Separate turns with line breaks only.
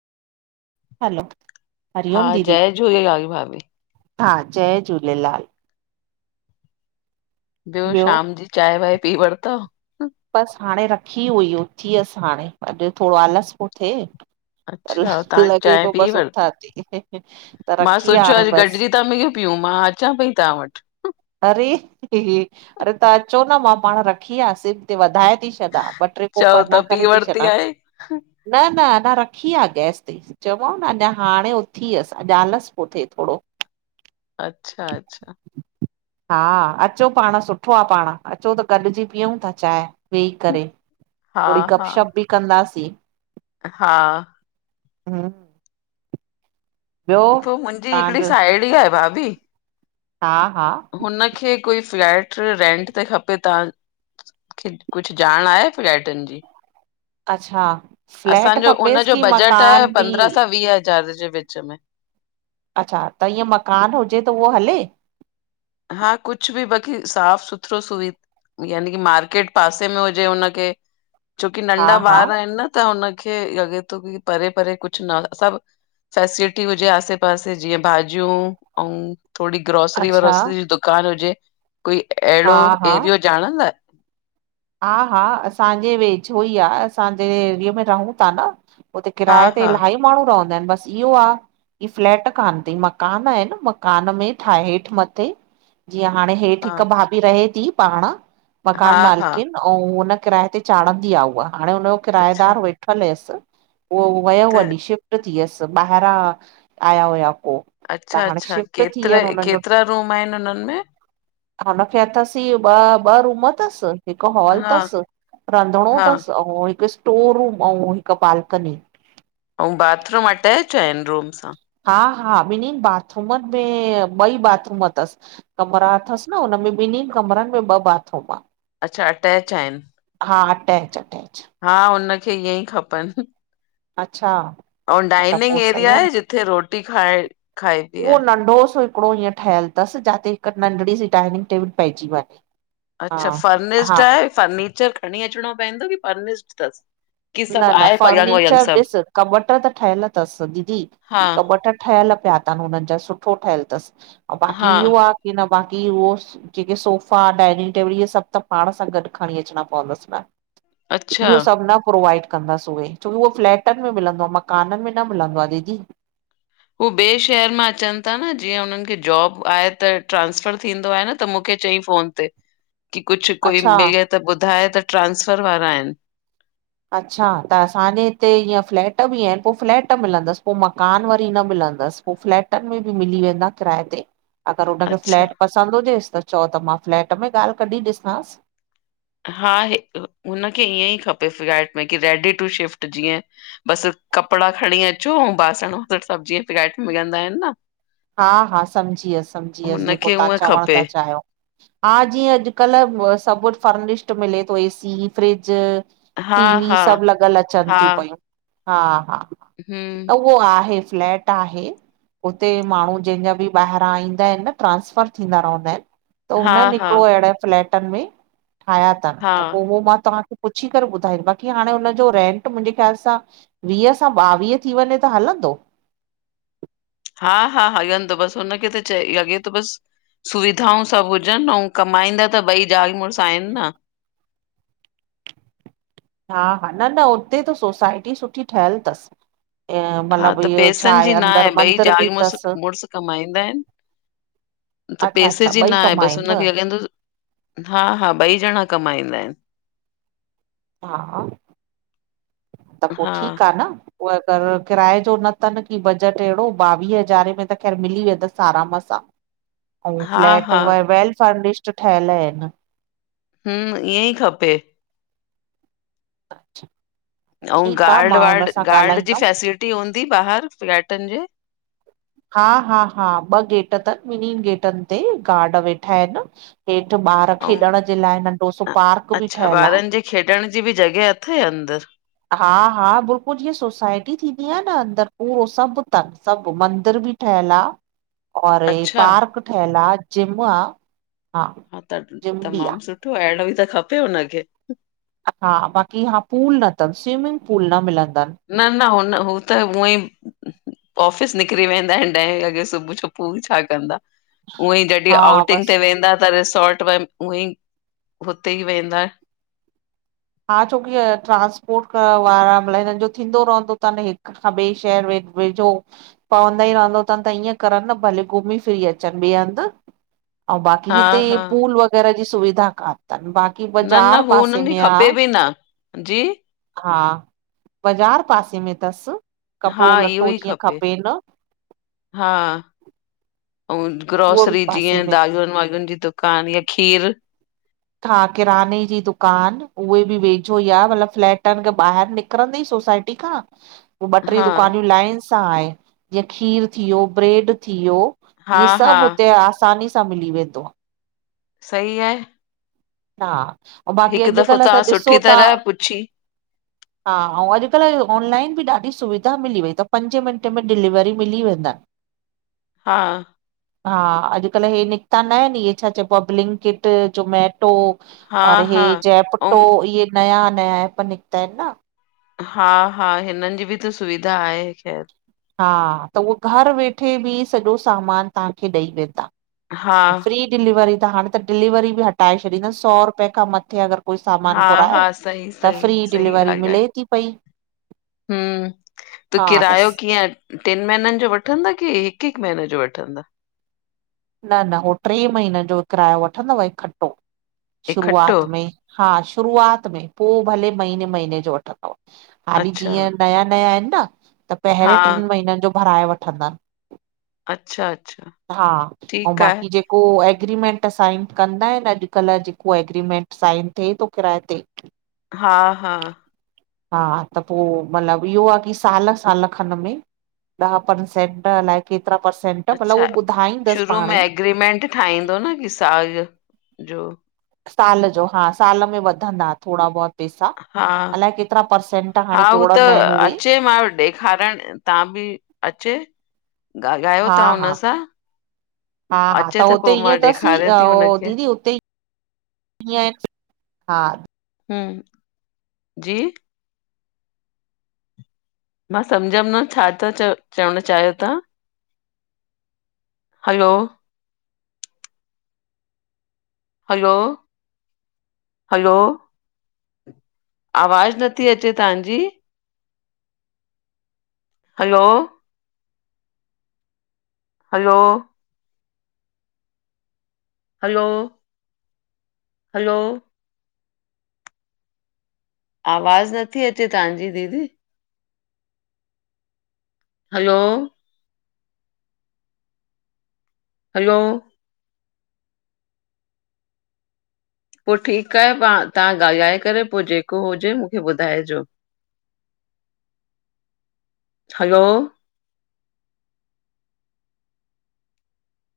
हलो
हा
हरिओम दीदी
जय झूलेलाल भाभी
हा जय झूलेलाल
ॿियो शाम जी चांए वांए पी वरतव
बसि हाणे रखी हुई उथी हसि हाणे अॼु थोरो आलस पियो थिए। त
अच्छा
ल-
तहां
लॻे
चाय
पियो
पी
बसि उथां
वरती
थी त
मां
रखी आहे
सोचियो
हाणे
अॼु
बसि
गॾिजी था मिली पियूं मां अचा पई तहां वटि
अरे! अड़े तव्हां अचो न मां पाण रखी आ सिम ते वधाए थी छॾा ॿ टे कोप
चओ त
अना
पी
करे थी
वरिती
छॾांस
आहे,
न न अञा रखी आ गैस ते चओमाव न अञा हाणे उथी हसि अॼु आलसि पोइ थिए थोरो।
अच्छा अच्छा
हा अचो पाण सुठो आ पाण अचो त गॾजी पियऊं था चाय वेही करे
हा
थोड़ी
हा
गपशप बि कंदासीं।
हा
हम्म। ॿियो
पो मुंजी हिकड़ी
तव्हांजो
साहिड़ी आहे भाभी
हा हा
हुन हुन खे कोई फ्लैट रेंट ते खपे तहां कुछ ॼाण आहे फ्लैटन जी
अच्छा। फ्लैट
असांजो
खपेसि
उनजो
की
बजट आए
मकान बि
पंद्रहवां सां वीह हज़ार जे विच में
अच्छा त ईअं मकान हुजे त उहो हले?
हा कुछ बि बाक़ी साफ़ सुथरो सुवि याने कि मार्केट पासे में हुजे हुनखे छोकी
हा
नंढा
हा
ॿार आहिनि न त हुनखे लॻे तो कि परे परे कुछ न सब फैसिलिटी हुजे आसे- पासे जीअं भाॼियूं अऊं थोड़ी ग्रोसरी
अच्छा
व्रोसरी जो दुकान हुजे कोई
हा
अहिड़ो
हा
एरियो ॼाणंदा आयो।
हा हा असांजे वेझो ई आ असां जहि एरिए में रहूं ता न उते
हा
किराए ते
हा
इलाही माण्हूं रहंदा इन बस इहो आ इ फ्लैट कान तई मकान आइन मकान में ठाहे हेठि मथे जीअं हाणे हेठ
हा
हिकु भाभी रहे ती पाण
हा
मकान मालिक
हा
अऊं हुन किराये ते चाणंदी आ उहा हाणे हुनजो
अच्छा
किरायेदार वेठल हुयस उओ वयो
त
हली शिफ्ट थी वियस ॿाहिरां आया हुया पो
अच्छा
त हाणे
अच्छा
शिफ्ट थी विया
केतरे
आहिनि हुननि जो
केतरा रूम आइन उन में?
हुनखे अथस ई इये ॿ ॿ रूम तस हिक हॉल
हा
तस रंधणो
हा
तस अऊं हिक स्टोर रूम अऊं हिक बालकनी
अऊं बाथरूम अटेच आइन रूम सां?
हा हा ॿिनींन बाथरूमन में ॿई बाथरूम तस! कमरा अथस न हुनमें ॿिनीं कमरन में ॿ बाथरूम आ!
अच्छा अटैच आइन?
हा अटैच अटैच!
हा हुनखे ईअं ई खपन!
अच्छा!
अऊं
हा त
डाइनिंग
पोइ सही
एरिया
आहे न
आए जिथे रोटी खाए खाएबी आ?
अंडोस [unintelligible] हिकड़ो हींअ ठयल तस जाते हिक नंढणी सी डाइनिंग टेबल पेजी वञे! हा
अच्छा
हा
फर्निशड आए फर्निचर खणी अचणो पवंदो की फर्निशड तस?
न न फर्नीचर ॾिस कॿट त ठयल तस दीदी
हा
कॿट ठयल पिया तन हुनन जा सुठो ठयल तस अऊं बाक़ी
हा
इहो आ की न बाक़ी उहो जेके सोफ़ा डाइनिंग टेबल इये सब त पाण सां गॾ खणी अचणा पवंदस न!
अच्छा
इयो सब न प्रोवाइड कंदस उवे छोकी उहो फ्लैटन में मिलंदो आ मकानन में न मिलंदो आ दीदी!
उवे ॿिए शहर मां अचन ता न जीअं हुनन खे जॉब आहे त ट्रांसफर थींदो आहे न त मूंखे चई फोन ते की कुछ कोई
अच्छा
मिले त ॿुधाए त ट्रांसफर वारा आइन!
अच्छा त असांजे हिते ईअं फ्लैट बि आइन पो फ्लैट मिलंदस पो मकान वरी न मिलंदस! पो फ्लैटन में बि मिली वेंदा किराए ते! अगर हुनखे
अच्छा
फ्लैट पसंद हुजेस त चओ त मां फ्लैट में ॻाल कढी ॾिसांस!
हा हे हुनखे ईअं ई खपे फ्लैट में की रेडी टू शिफ्ट जीअं! बस कपिड़ा खणी अचो अऊं बासण फिर सब जीअं फ्लैट में वेंदा आइन न!
हा हा सम्झी वियस सम्झी वियस जेको
हुनखे
तव्हां
हूअं
चवण
खपे
ता चायो! हा जीअं अॼुकल सब फर्निशड मिले तो ए सी फ्रिज
हा
टी वी
हा
सब लॻल अचन तियूं पयूं हा हा!
हम्म्!
उहो आहे फ्लैट आहे उते माण्हू जंहिंजा बि ॿाहिरां ईंदा आहिनि न ट्रांसफर थींदा रहंदा आहिनि त
हा
हुननि
हा
हिकिड़ो अहिड़े फ्लैटनि में ठाहिया अथनि
हा
त पोइ उहो मां तव्हांखे पुछी करे ॿुधाई बाक़ी हाणे हुनज जो रेंट मुंहिंजे ख़्याल सां वीह सां ॿावीह थी वञे त हलंदो?
हा हा हंलदो बस हुनखे त चई लॻे तो बस सुविधाऊं सभु हुजनि अउ कमाईंदा त ॿई जाल मुरसु आहिनि न!
हा हा न न हुते त सोसाइटी सुठी ठहियल अथसि! ऐं
हा
मतिलबु
त
इहो छा
पेसन
आहे
जी न
अंदरि
आए ॿई
मंदर बि
जाल मुरस
अथसि
मुरस कमाईनदा आईन। त
अच्छा अच्छा
पैसे जी ई
ॿई
न आहे
कम
बस
आहिनि न
हुंके [unintelligible] हा हा ॿई जणा कमाईंदा आहिनि!
हा हा त पोइ
हा
ठीकु आहे न! उ अगरि किराए जो न अथनि की बजट अहिड़ो ॿावीह हज़ारे में त ख़ैर मिली वेंदसि आराम सां! अऊ
हा,
फ्लैट
हा,
उए वेल फर्निशड ठहियल आहिनि!
हम्म ईअं ई खप।
अच्छा
अऊ गार्ड वार्ड गार्ड जी
ॻाल्हाईंदमि
फैसिलिटी हूंदी ॿाहिर फ्लैटन जे?
हा हा हा ॿ गेट तन ॿिनन गेटन ते गार्ड वेठा आहिन। हेठ ॿार
ऐं
खेॾण जे लाइ नंढो सो
अ
पार्क बि
अच्छा
ठयल आ।
ॿारनि जे खेॾण जी बि जॻह अथई अंदर?
हा हा बुल्कुल जीअं सोसाइटी थींदी आ न अंदर पूरो सब थन सब मंदर भी ठेहयल आ और इ
अच्छा,
पार्क ठेहयल आ जिम आ।
हा त
जिम बि
तमाम सुठो आ एहिड़ो इ त खपे हुनखे।
हा बाक़ी हा पूल न तन स्विमिंग पूल न मिलंदन।
न न हुन हू त हूअ ई ऑफिस निकरी वेंदा आहिन ॾहें वॻे सुबुह जो पूल छा कंदा। ऊअं ई जॾहिं
हा
आउटिंग
बस
ते वेंदा त रिसोर्ट वन। उअ ई हुते ई वेंदा।
हा छोकी ट्रांस्पोर्ट वारा अलाए हिनन जो थींदो रहंदो तन हिक। हां ॿेए शहर वे वेझो। पवंदा ई रहंदो तन त ईअं करन न भले घुमी फिरी अचन ॿे हंद अऊ बाक़ी
हा,
हिते
हा,
पूल वग़ैरह जी सुविधा कान तन बाक़ी
न, न
बाज़ार
हू
पासे
हुननि खे
में आ।
खपे बि न जी
हा बाज़ार पासे में तस
हा,
कपड़ो
इहो
लटो
ई
जीअं
खपे।
खपेन।
हा अउ
उहो बि
ग्रोसरी
पासे
जीअं
में
दालुन वालुन जी दू कान आ खीर।
हा किराने जी दुकान उहे बि वेझो ई आ मतलब फ्लैटन खे ॿाहिर निक निकरंदे सोसाइटी खां
[inaudible]
उ ॿट्रे दुकानियूं लाइन सां आहीन जीअं खीर थी वियो ब्रेड थी वियो।
हा
इहे
हा
सब हुते आसानी सां मिली वेंदो आ।
सही आहे
हा ऐं बाक़ी
हिकु दफ़ो
अॼुकल्ह
तां
त ॾिसो
सुठी
था
तरह पुछी
हा अउ अॼकल्ह ऑनलाइन बि ॾाढी सुविधा मिली वई त पंजे मिंटे में डिलीवरी मिली वेंदन।
हा
हा अॼकल्ह हे निकता न आहिन इहे छा चइबो आ बलिंकिट जमेटो
हा
और हे
हा
जैपटो
ऐं
इहे नया नया एप निकता आहिन न।
हा हा हिनन जी बि त सुविधा आहे ख़ैर।
हा त उहो घर वेठे ॿि सॼो सामान तव्हांखे ॾई वेंदा।
हा
फ्री डिलीवरी त हाणें त डिलीवरी ॿि हटाए छॾींतन सौ रुपए खां मत्थे अगर कोई सामान
हा
घुराए
हा सही
त
सही
फ्री
सही
डिलीवरी
ॻाल्हि आहे
मिले ती पई।
हम्म त
हा तस
किरायो कीअं? टिन महिनन जो वठन्दा की हिक हिक महीने जो वठन्दा?
न न हो ट्रे महीनन जो किरायो वठंदव इकट्ठो
इकठो
शुरूआत में हा शुरूआत में पो भले महींने महींने ॼो वठंदव हाली
अच्छा
जीअं नया नया आहिन न त
हा
पहिरें ट्रिं महीनन जो भराए वठंदा।
अच्छा अच्छा
अऊं
ठीकु आहे
बाकी जो जेको एग्रीमेंट साइन कंदा आइन, अॼुकल्ह जेको एग्रीमेंट साइन थिए तो किराए ते
हा हा।
हा, त पो मतिलबु ईयो आ कि साल साल खण में ॾह परसेंट अलाए केतिरा परसेंट मतलब
अच्छा
उहो ॿुधाईंदस
शुरू में एग्रीमेंट ठाहींदो न कि साल ॼो, ॼो
साल ॼो, हा साल में वधंदा थोड़ा बहुत पेसा,
हा
अलाए केतिरा परर्सेंट
हा
हाणें
हू त
जोड़ंदा आहिन उहे।
मां अचे चयो ॾेखारण तां ॿि अचे् ॻाल्हायो
हा
तहां
हा
उन सां।
हा, हा
अचे
त हुते
पोइ मां
ईअं तसीं
ॾेखारियां
अ
थी
ओ
हुनखे
दीदी उते ीअ हा [unintelligible]
हां जी? मां सम्झमि न छा था चव चवणु चायो तहां? हलो। Hello hello. आवाज़ नथी अचे तहांजी! हलो! Hello- hello. हलो। आवाज़ु नथी अच्चे तवहांजी दीदी। हलो? हलो पो ठीकु आए पांण तव्हां ॻाल्हाए करे पो जेको हुजे मुखे ॿुधाइजो। हलो?